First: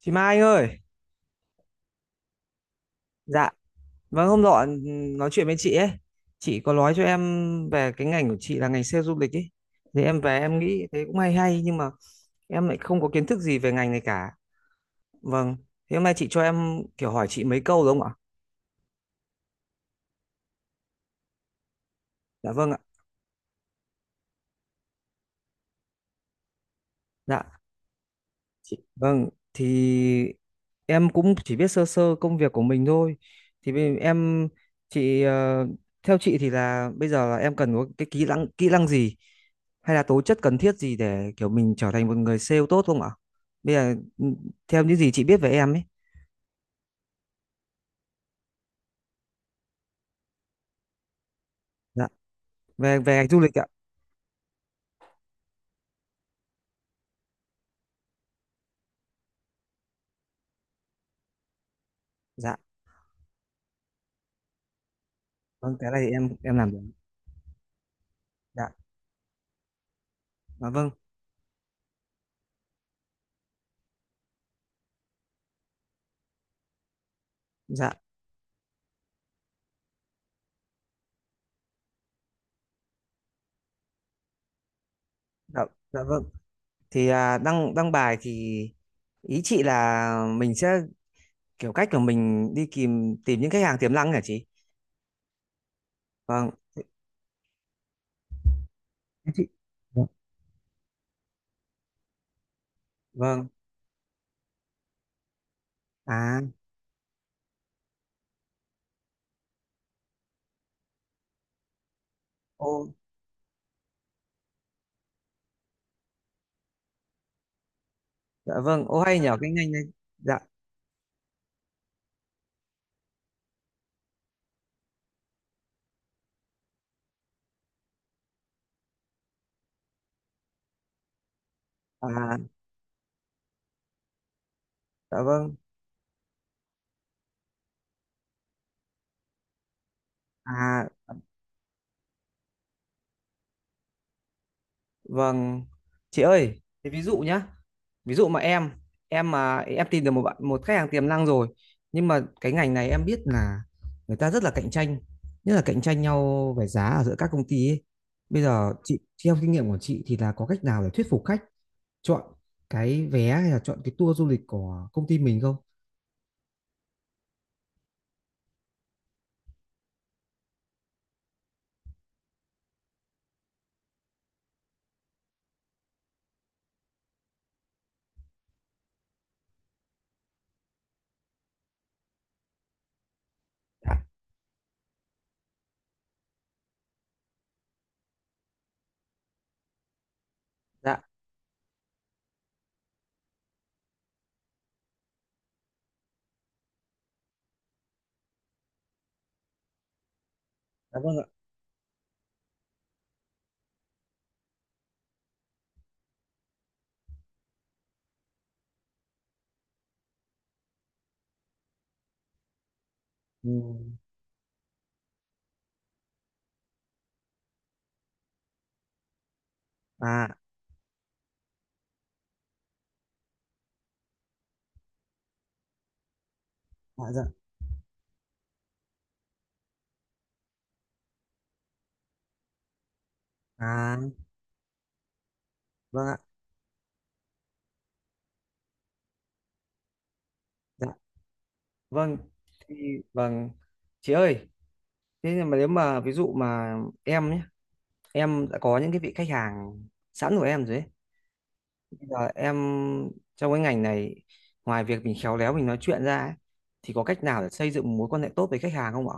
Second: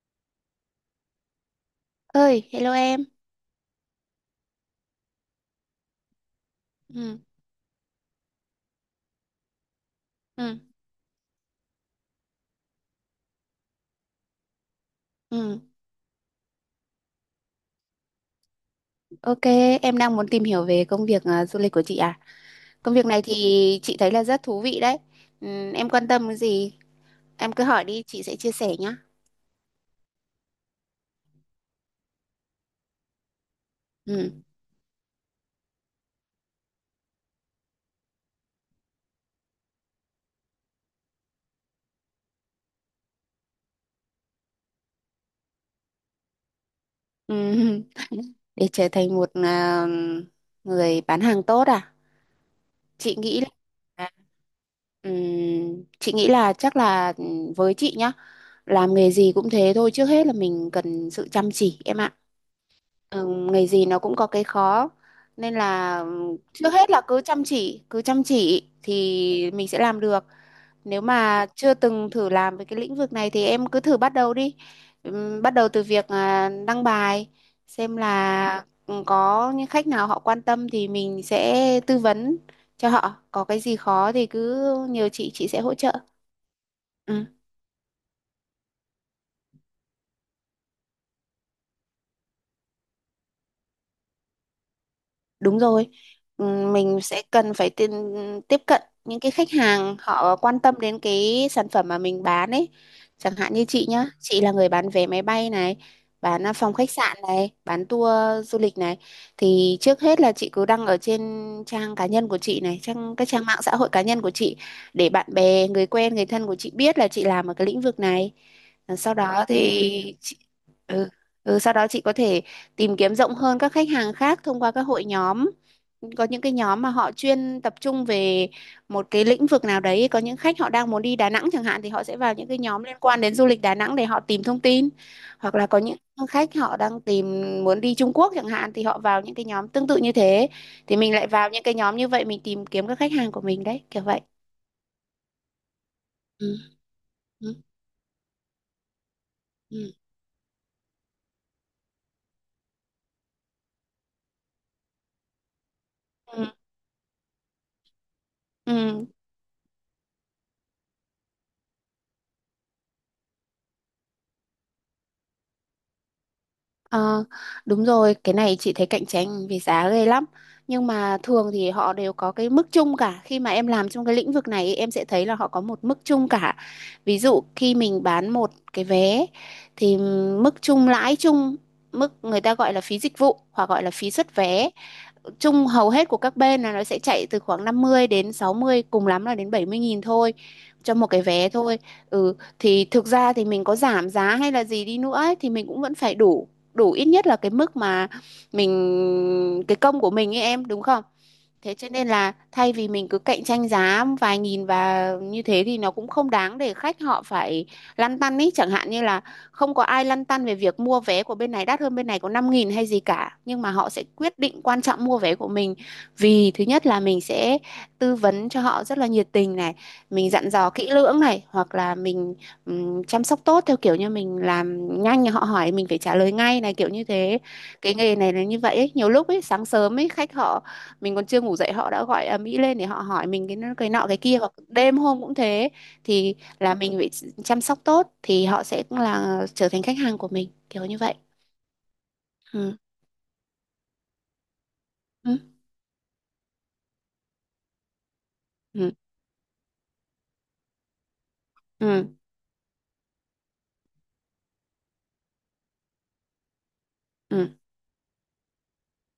Chị Mai anh ơi, Ơi, hello em. dạ, vâng hôm nọ nói chuyện với chị ấy, chị có nói cho Ừ. em về cái ngành của chị là ngành sale du lịch ấy, thì em về em Ừ. nghĩ thế cũng hay hay nhưng mà em lại không có kiến thức gì về ngành này cả, vâng, Ừ. thế hôm nay chị cho em kiểu hỏi chị mấy câu đúng không ạ? OK, em đang muốn tìm hiểu về công việc du lịch của chị à? Dạ vâng ạ, Công việc này thì chị thấy là rất thú vị đấy. Ừ, em quan tâm cái gì? Em dạ, cứ hỏi đi, chị sẽ chia sẻ nhá. Vâng, thì em cũng chỉ biết sơ sơ công việc của mình thôi. Thì bây- Ừ. em chị ờ, Theo chị thì là bây giờ là em cần có cái kỹ năng gì hay là tố chất cần thiết gì để kiểu mình trở thành một người sale tốt không ạ? Bây giờ theo những gì chị biết về em ấy, Ừ. Để trở thành một người bán hàng tốt à? dạ, về về chị ngành du nghĩ là lịch ạ. à, chị nghĩ là chắc là với chị nhá. Làm nghề gì cũng thế thôi, trước hết là mình cần sự chăm chỉ em ạ. Dạ, Ừ, nghề gì nó cũng có cái khó, nên vâng cái là này thì em em làm trước được. hết là cứ chăm chỉ Dạ, thì mình sẽ làm được. à, vâng, Nếu mà chưa từng thử làm về cái lĩnh vực này thì em cứ thử bắt đầu đi. Bắt đầu từ việc đăng bài, dạ, xem là có những khách nào họ quan tâm thì mình sẽ tư vấn cho họ. Có cái gì khó thì cứ nhờ chị sẽ dạ, hỗ trợ. dạ vâng. Thì Ừ. Đăng đăng bài thì ý chị là mình sẽ kiểu cách của mình đi tìm tìm những khách hàng tiềm năng hả chị Đúng rồi. vâng thế- Mình sẽ cần phải tiếp cận những cái chị khách hàng dạ. họ quan tâm đến cái sản phẩm mà mình bán ấy. Chẳng Vâng, hạn như chị nhá, chị là người bán vé máy bay này, à, bán phòng khách sạn này, bán tour du lịch này. Thì trước hết là chị cứ đăng ở trên trang cá nhân của chị này, ô, các trang mạng xã hội cá nhân của chị, để bạn bè, người quen, người thân của chị biết là chị làm ở cái lĩnh vực này. dạ vâng, Ờ, ô Sau hay nhờ đó cái ngành này, thì chị, dạ, ừ, Sau đó chị có thể tìm kiếm rộng hơn các khách hàng khác thông qua các hội nhóm. Có những cái nhóm mà họ chuyên tập trung về một cái lĩnh vực nào đấy. Có những khách họ đang muốn đi Đà Nẵng chẳng hạn thì họ sẽ vào những à, cái nhóm liên quan đến du lịch Đà Nẵng để họ tìm thông tin. dạ vâng, Hoặc là có những khách họ đang muốn đi Trung Quốc chẳng hạn thì họ vào những cái nhóm tương tự như thế. à, Thì mình lại vào những cái nhóm như vậy, mình tìm kiếm các khách hàng của mình đấy, kiểu vậy. vâng. Chị Ừ. ơi thế ví dụ nhá, Ừ. ví dụ mà em Ừ. tìm được một bạn, một khách hàng tiềm năng rồi, nhưng mà cái ngành này em biết là người ta rất là cạnh tranh, nhất là cạnh tranh Ừ. nhau về giá ở giữa các công ty ấy. Bây giờ chị Ừ. Theo kinh nghiệm của chị thì là có cách nào để thuyết phục khách chọn cái vé hay là chọn cái tour du lịch của công ty mình không? Ờ, Đúng rồi, cái này chị thấy cạnh tranh về giá ghê lắm. Nhưng mà thường thì họ đều có cái mức chung cả. Khi mà em làm trong cái lĩnh vực này ấy, em sẽ thấy là họ có một mức chung cả. Ví dụ khi mình bán một cái vé thì mức chung lãi chung, mức người ta gọi là phí dịch vụ hoặc gọi là Dạ, phí xuất vé chung hầu hết của các bên là nó sẽ chạy từ khoảng 50 đến 60, cùng lắm là đến 70.000 thôi, cho dạ, một cái vé thôi. Thì thực ra thì mình có giảm giá hay là gì đi nữa ấy, thì mình cũng vẫn phải đủ đủ ít nhất là cái mức mà mình, cái công của mình ấy, em đúng dạ không? vâng ạ. Thế cho nên là thay vì mình cứ cạnh tranh giá vài nghìn và như thế thì nó cũng không đáng để khách họ phải lăn tăn ý. Chẳng hạn như là không có ai lăn tăn về việc mua vé của bên này đắt hơn bên này có 5.000 hay gì cả. Ừ, Nhưng mà họ sẽ quyết định quan trọng mua vé của mình. Vì thứ nhất là mình sẽ tư vấn cho họ rất là nhiệt tình này. Mình à, dặn dò kỹ lưỡng này. Hoặc là mình chăm sóc tốt theo kiểu như mình làm nhanh, họ hỏi mình phải trả lời ngay này, kiểu dạ, như dạ, thế. Cái nghề này là như vậy ấy. Nhiều lúc ấy, sáng sớm ấy khách họ, mình còn chưa ngủ dậy họ đã gọi ầm ĩ lên để họ hỏi mình cái à, nọ cái kia, hoặc đêm hôm cũng thế. vâng ạ, Thì là mình phải chăm sóc tốt thì họ sẽ là trở thành khách hàng của mình, kiểu dạ, như vậy. vâng, thì, Ừ. vâng, chị ơi, thế Ừ. nhưng mà nếu mà ví dụ mà em nhé, em đã có những Ừ. cái vị khách hàng sẵn của em rồi ấy. Bây Ừ. giờ em Trong cái ngành này, ngoài việc mình khéo léo mình nói chuyện ra ấy, thì có cách nào để Ừ. xây dựng một mối quan hệ tốt với khách hàng không ạ?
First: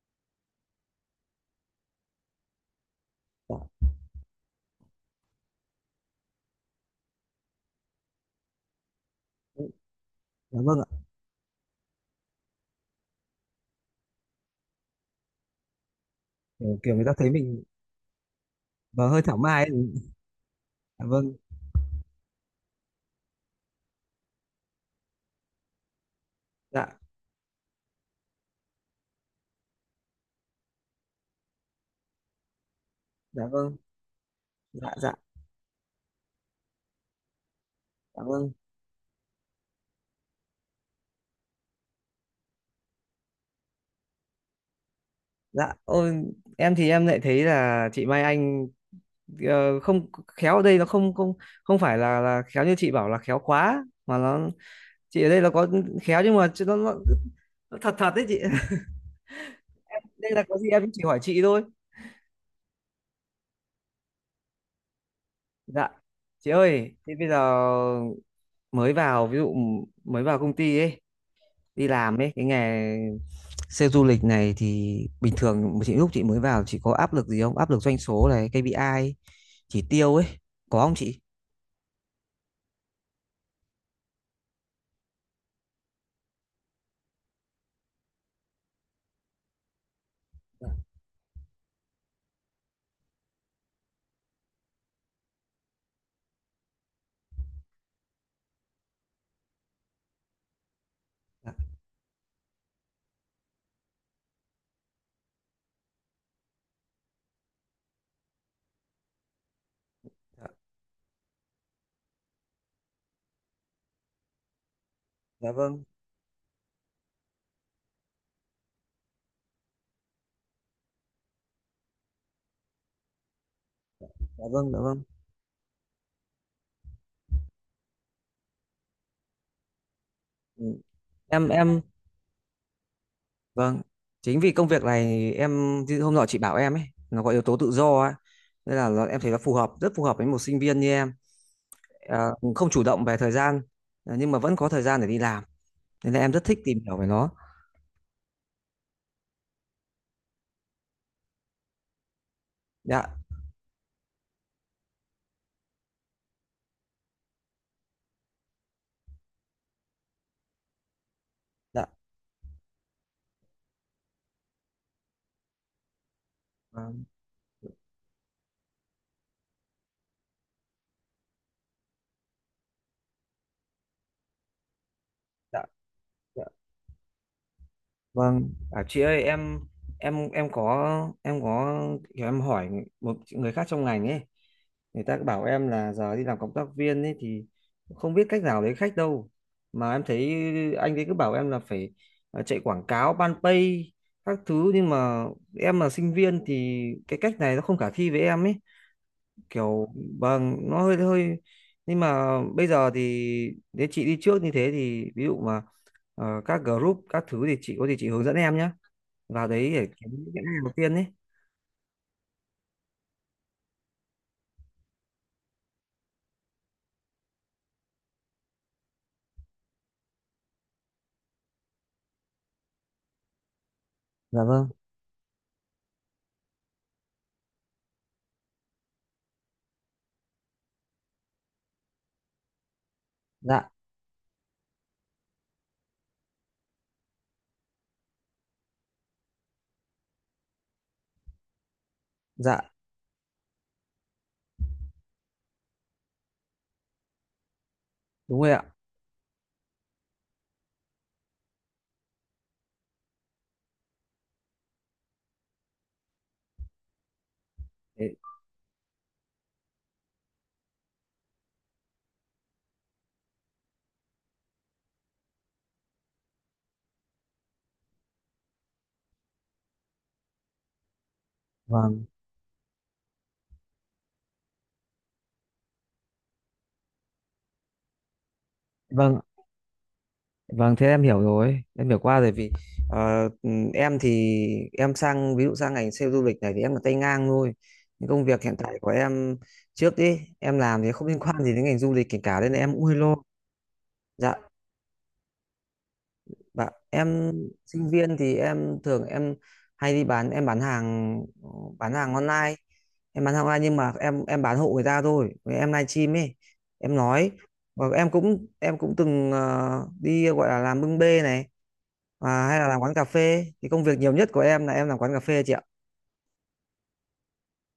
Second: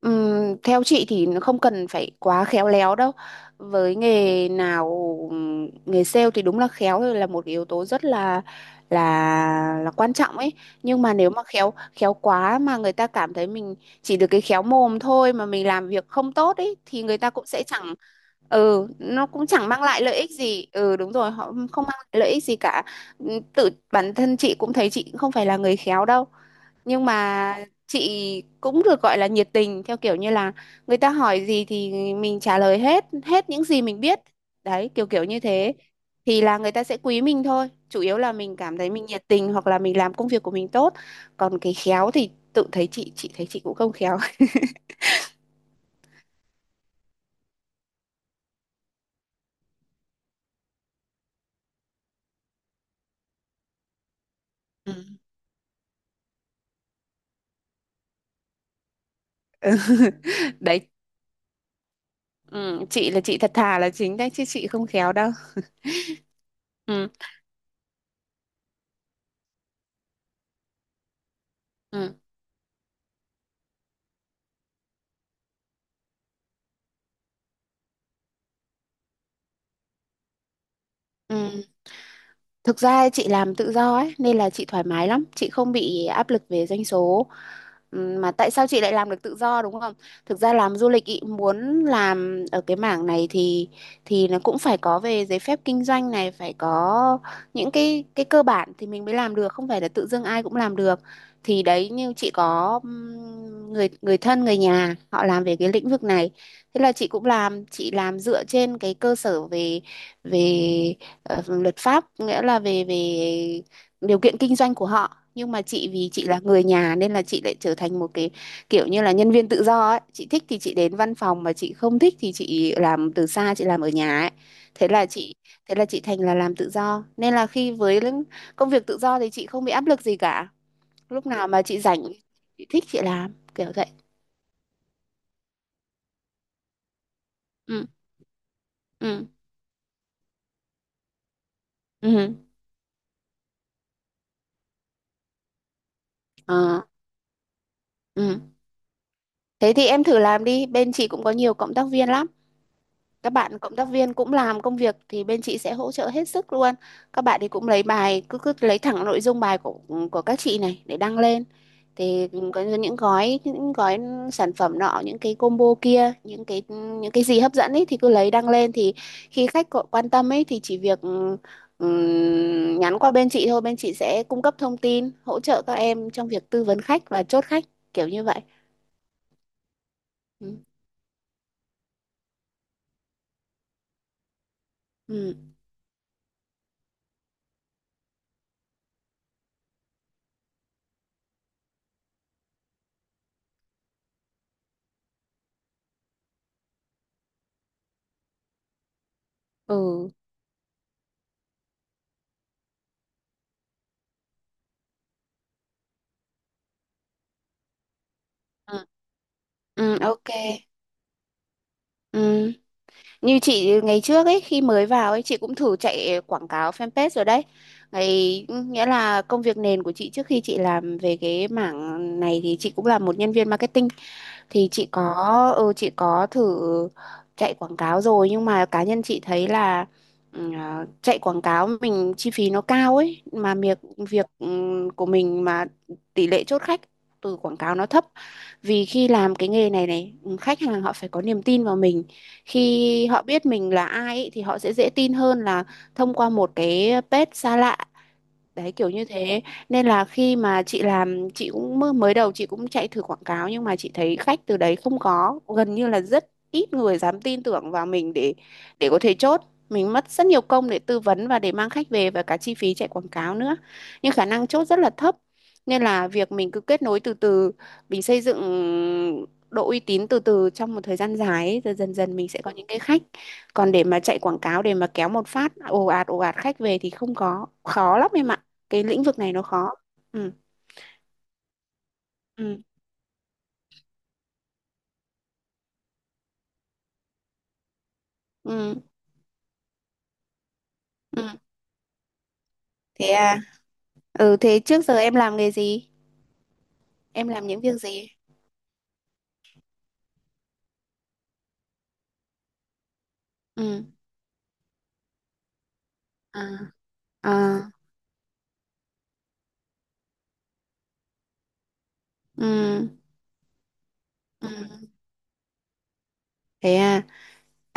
Theo chị thì nó không cần phải quá khéo léo đâu. Dạ, Với nghề nào nghề sale thì đúng là khéo là một cái yếu tố rất là quan trọng ấy. dạ vâng ạ. Nhưng mà nếu mà khéo khéo quá mà người ta cảm thấy mình chỉ được cái khéo mồm thôi, mà mình làm việc không tốt ấy, Kiểu thì người ta người thấy ta cũng mình sẽ chẳng và hơi nó thảo cũng mai chẳng ấy. mang lại lợi ích gì. Ừ, Dạ đúng rồi, vâng. họ không mang lại lợi ích gì cả. Tự bản thân chị cũng thấy chị cũng không phải là người khéo đâu. Dạ, Nhưng mà chị cũng được gọi là nhiệt tình theo kiểu như là người ta hỏi gì thì mình trả lời hết dạ hết những vâng, gì mình biết, đấy, dạ kiểu dạ, kiểu như thế thì là người ta sẽ quý mình thôi, chủ yếu cảm là ơn, mình cảm thấy mình nhiệt tình hoặc là mình làm công việc của mình tốt. Còn cái khéo thì tự thấy, chị thấy chị cũng không khéo. dạ, ôi em thì em lại thấy là chị Mai Anh không khéo ở đây nó không không không phải là khéo như chị bảo là khéo quá mà nó Ừ. chị ở đây là có khéo nhưng mà nó thật thật đấy chị đây là có gì Đấy, em chỉ hỏi chị thôi. ừ, chị là chị thật thà là chính đấy chứ chị không khéo đâu. Dạ, chị ơi Ừ. thế bây giờ mới vào, ví dụ mới vào công ty ấy, đi Ừ. làm ấy, cái nghề sale du lịch này thì bình thường chị, lúc chị mới vào chị có áp lực gì không, áp lực doanh số này, KPI chỉ tiêu ấy, có không chị? Ừ. Thực ra chị làm tự do ấy, nên là chị thoải mái lắm, chị không bị áp lực về doanh số. Mà tại sao chị lại làm được tự do đúng không? Thực ra Dạ, làm du lịch ý, muốn làm ở cái mảng này thì nó cũng phải có về giấy phép kinh doanh này, phải có những cái cơ bản thì mình mới làm được, không phải là tự dưng ai cũng làm được. dạ, Thì đấy như chị có người người thân người nhà họ làm về cái lĩnh vực này. Thế là chị cũng làm, chị làm dựa trên cái cơ sở về dạ. về ờ, luật pháp, nghĩa là về về điều kiện kinh doanh của họ, Dạ nhưng mà vâng, chị vì chị là người nhà nên là chị lại trở thành một cái, kiểu như là nhân viên tự do ấy, chị thích thì chị đến văn phòng mà chị không thích thì chị làm từ xa, chị làm ở nhà ấy. dạ vâng, dạ thế vâng, là chị Thế là chị thành là làm tự do, nên là khi công việc tự do thì chị không bị áp lực gì cả. ừ. Lúc em nào mà em chị rảnh, chị thích chị làm, kiểu vâng, vậy. chính vì công việc này em chứ hôm nọ chị bảo em ấy nó có yếu tố tự Ừ. do ấy nên là nó, em Ừ. thấy nó phù hợp, rất phù hợp với một sinh viên như em. Ừ. Ừ. Không chủ động về thời gian, nhưng mà vẫn có thời gian để đi làm nên là em rất thích tìm Ờ. hiểu về nó. Ừ. Thế thì em thử làm đi, bên chị cũng có nhiều cộng tác viên lắm. Dạ, Các bạn cộng tác viên cũng làm công việc thì bên chị sẽ hỗ trợ hết sức luôn. Các bạn thì cũng lấy bài, cứ cứ lấy thẳng nội dung bài của các chị này để đăng lên. dạ Thì có những gói sản phẩm nọ, những cái combo kia, vâng, những cái gì hấp dẫn ấy thì cứ lấy đăng lên. Thì khi khách có quan tâm ấy thì chỉ việc nhắn qua bên chị thôi, bên chị sẽ cung cấp thông tin hỗ dạ trợ dạ. các em trong việc tư vấn khách và chốt khách, kiểu như vậy. Vâng, à, chị ơi em, em em Ừ. có em có kiểu em hỏi một người khác trong ngành ấy, người ta bảo Ừ. em là giờ đi làm cộng tác viên ấy thì không biết cách nào lấy khách đâu. Mà em thấy anh ấy cứ bảo em là phải chạy quảng cáo, ban pay các thứ, nhưng mà em là sinh viên thì cái cách này nó không khả thi với em ấy. Kiểu Ừ. vâng, nó hơi hơi, nhưng mà bây giờ thì nếu chị đi trước như thế thì ví dụ mà các group các thứ thì chị có gì chị hướng dẫn em nhé, Ừ. vào đấy để Ừ, kiếm OK. những cái hàng đầu tiên ấy. Ừ. Như chị ngày trước ấy, khi mới vào ấy chị cũng thử chạy quảng cáo fanpage rồi đấy. Nghĩa là công việc nền của chị trước khi chị làm về cái mảng này thì chị cũng là một nhân viên marketing. Dạ Thì vâng, chị có thử chạy quảng cáo rồi, nhưng mà cá nhân chị thấy là, chạy quảng cáo mình chi phí nó cao ấy, mà dạ việc việc ừ, của mình mà tỷ lệ chốt khách từ quảng cáo nó thấp. Vì khi làm cái nghề này này ừ, khách hàng họ phải có niềm tin vào mình. dạ, Khi họ biết mình là ai ấy, thì họ sẽ dễ tin hơn là thông qua một cái page xa lạ. đúng rồi ạ, Đấy kiểu như thế, nên là khi mà chị làm, chị cũng mới đầu chị cũng chạy thử quảng cáo, nhưng mà chị thấy khách từ đấy không có, gần như là rất ít người dám tin tưởng vào mình đấy, để có thể chốt. Mình mất rất nhiều công để tư vấn và để mang khách về, và cả chi phí chạy quảng cáo nữa, nhưng khả năng chốt rất là thấp. Nên là việc mình cứ kết nối từ từ, mình xây dựng độ uy tín từ từ trong một thời gian dài ấy, rồi dần vâng, dần mình sẽ có những cái khách. Còn để mà chạy quảng cáo để mà kéo một phát ồ ạt khách về thì không có khó lắm em ạ. Cái lĩnh vực vâng, này nó khó. Ừ. vâng thế em hiểu rồi, em hiểu qua rồi. Vì Ừ. Em thì em sang, ví dụ sang ngành sale du lịch này thì em là tay ngang thôi, những công việc hiện tại Ừ. của em trước ấy em làm thì không liên Ừ. quan gì đến ngành du lịch kể cả nên là em cũng hơi Thế lo. à? Dạ, Ừ, thế trước giờ em làm nghề gì? bạn Em em làm những việc sinh gì? viên thì em thường em hay đi bán, em bán hàng bán hàng online, em bán hàng online nhưng Ừ. mà em bán hộ người ta thôi. Với em livestream ấy, À. em nói, À. và em cũng từng đi gọi là làm bưng bê này, hay là làm Ừ. quán cà phê, thì công việc nhiều nhất của em là Ừ. em làm quán cà phê chị ạ. Thế à?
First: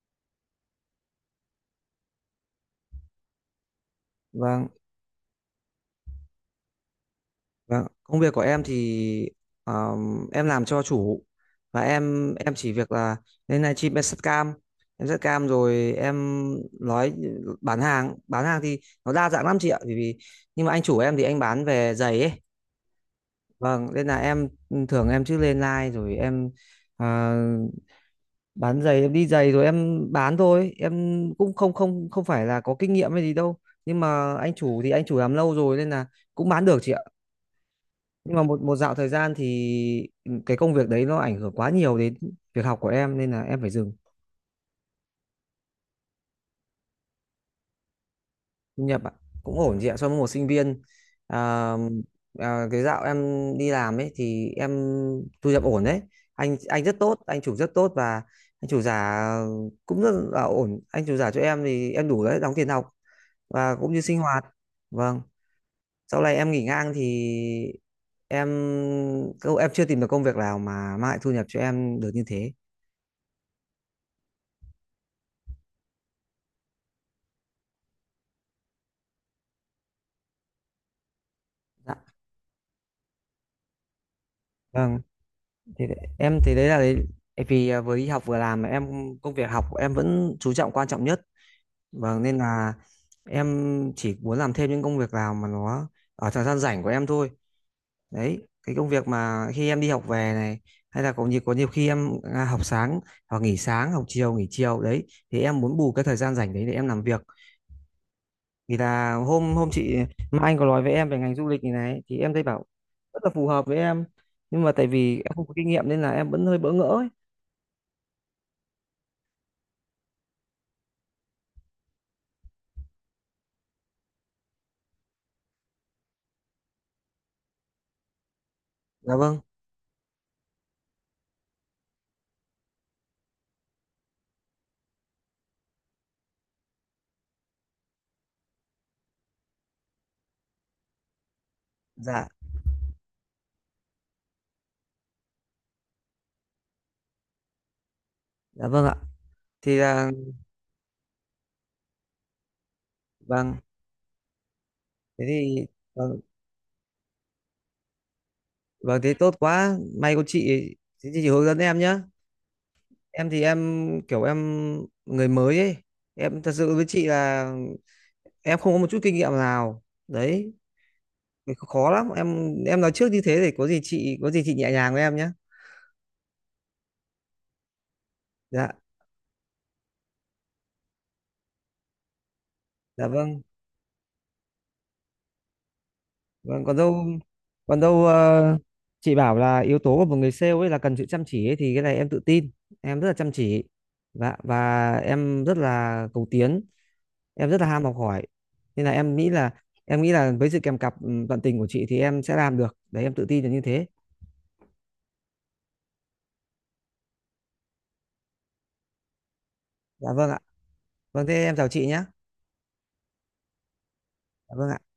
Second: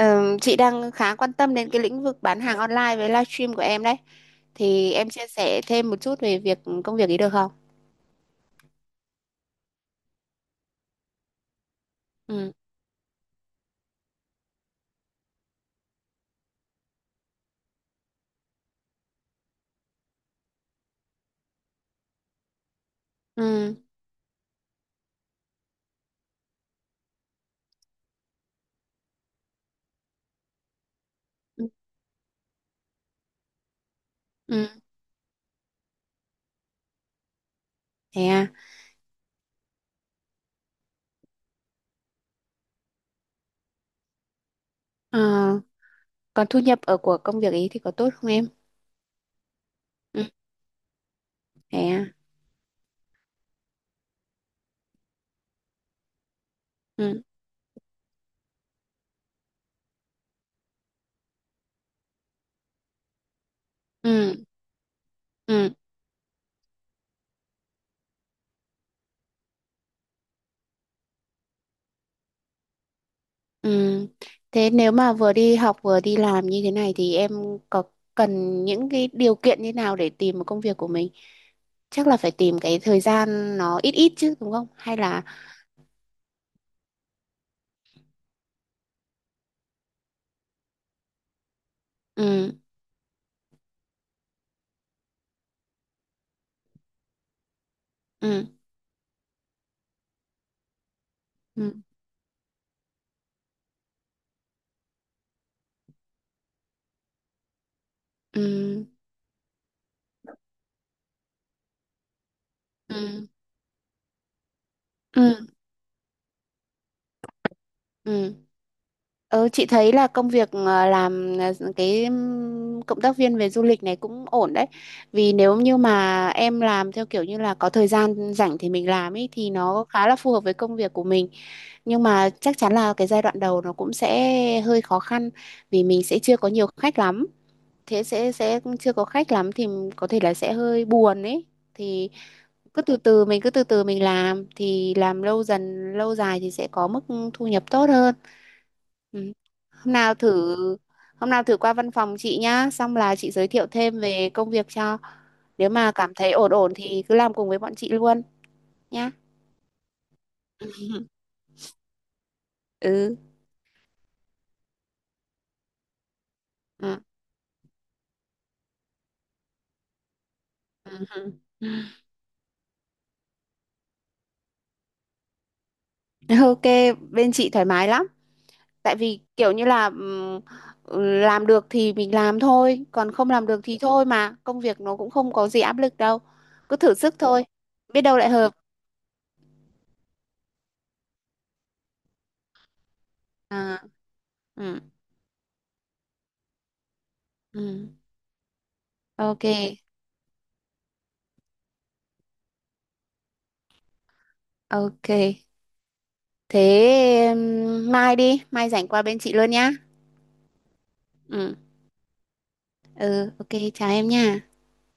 Chị đang khá quan tâm đến cái lĩnh vực bán hàng online với livestream của em đấy. Vâng, Thì em chia sẻ thêm một chút về công việc ấy được không? vâng, công việc của em thì em làm cho chủ, và em Ừ. em chỉ việc là lên live stream em set cam, em set cam rồi em nói, bán hàng. Bán hàng thì nó đa dạng lắm chị ạ, bởi vì nhưng mà anh chủ em thì anh bán về giày ấy, Ừ. vâng nên là em thường em chứ lên live rồi em à, bán giày, em đi giày rồi em bán thôi, em cũng Ừ. không không không phải là có kinh nghiệm hay gì đâu, nhưng mà anh chủ Ừ. thì anh chủ làm lâu rồi nên là cũng bán được chị ạ. Thế Nhưng mà à? một một dạo thời gian thì cái công việc đấy nó ảnh hưởng quá nhiều đến việc học của em nên là em phải dừng. Ờ, Còn thu nhập của công việc ấy thì có tốt không em? Thu nhập ạ? Cũng ổn chị ạ, so với Ừ. một sinh viên, à, Thế à? à, cái dạo em đi làm ấy thì em thu nhập ổn đấy, anh rất tốt, Ừ. anh chủ rất tốt, và anh chủ giả cũng rất là ổn, anh chủ giả cho em thì em đủ đấy, đóng tiền học và cũng như sinh hoạt, Ừ. vâng. Ừ. Sau này em nghỉ ngang thì em em chưa tìm được công việc nào mà mang lại thu nhập cho em được như thế. Ừ. Thế nếu mà vừa đi học vừa đi làm như thế này thì em có cần những cái điều kiện như nào để tìm một công việc của mình? Chắc là phải tìm cái thời gian nó ít ít chứ đúng không? Hay Vâng, là... thì đấy- em thì đấy là đấy vì à, vừa đi học vừa làm mà em, công việc học của em vẫn chú trọng, quan trọng nhất. Vâng nên Ừ. là em chỉ muốn làm thêm những công việc nào mà nó ở thời gian rảnh của em thôi. Ừ. Đấy, cái công việc mà khi em đi học về này, hay là có nhiều, có nhiều Ừ. khi em học sáng hoặc nghỉ sáng, học chiều nghỉ chiều đấy, thì em muốn bù cái thời gian rảnh đấy để em làm việc. Thì Ừ. là hôm hôm chị Mai Anh có nói với em về ngành du lịch này này thì em thấy bảo rất Ừ. là phù hợp với em, nhưng mà tại vì em Ừ. không có kinh nghiệm nên là em vẫn hơi bỡ ngỡ ấy. Ừ. Ừ, chị thấy là công việc làm cái cộng tác viên về du lịch này cũng ổn đấy. Vì nếu như mà em làm theo kiểu như là có thời gian rảnh thì mình làm Dạ ấy, vâng, thì nó khá là phù hợp với công việc của mình. Nhưng mà chắc chắn là cái giai đoạn đầu nó cũng sẽ hơi khó khăn, vì mình sẽ chưa có nhiều khách lắm. Thế sẽ chưa có khách lắm thì có thể là sẽ hơi buồn ấy. Thì dạ, cứ từ từ, mình cứ từ từ mình làm, thì làm lâu dần lâu dài thì sẽ có mức thu nhập tốt hơn. dạ vâng ạ. Ừ. Thì Hôm là nào thử Hôm nào thử qua văn phòng chị nhá, xong là chị giới vâng, thiệu thêm về công việc cho. thế thì Nếu mà cảm vâng, thấy ổn ổn thì cứ làm cùng với bọn chị luôn vâng nhá. thế tốt quá. May có chị, thế thì chị hướng dẫn em nhá. Ừ. Em thì em kiểu em người mới ấy. Em thật sự với Ừ. chị là em không có một chút kinh nghiệm nào. Đấy, thì Ừ. khó lắm. Em nói trước như thế để có gì chị, có gì chị nhẹ nhàng với em nhá. OK, bên chị thoải mái lắm. Dạ, Tại vì kiểu như là, làm được thì mình làm thôi, dạ còn không vâng. làm được thì thôi mà. Công việc nó cũng không có gì áp lực đâu. Vâng, Cứ còn thử đâu, sức thôi, còn biết đâu, đâu lại hợp. Chị bảo là yếu tố của một người sale ấy là cần sự chăm chỉ ấy, thì cái này em tự tin. Em rất là chăm chỉ, À. và Ừ. và em rất là cầu tiến, em rất là ham Ừ. học hỏi. Nên là em nghĩ OK, là với sự kèm cặp tận tình của chị thì em sẽ làm được. Đấy em tự tin là như thế. OK. Thế mai rảnh qua bên chị luôn nhá. Dạ vâng ạ. Vâng thế Ừ. em chào chị nhé. Ừ. OK, chào em nha. Dạ vâng ạ.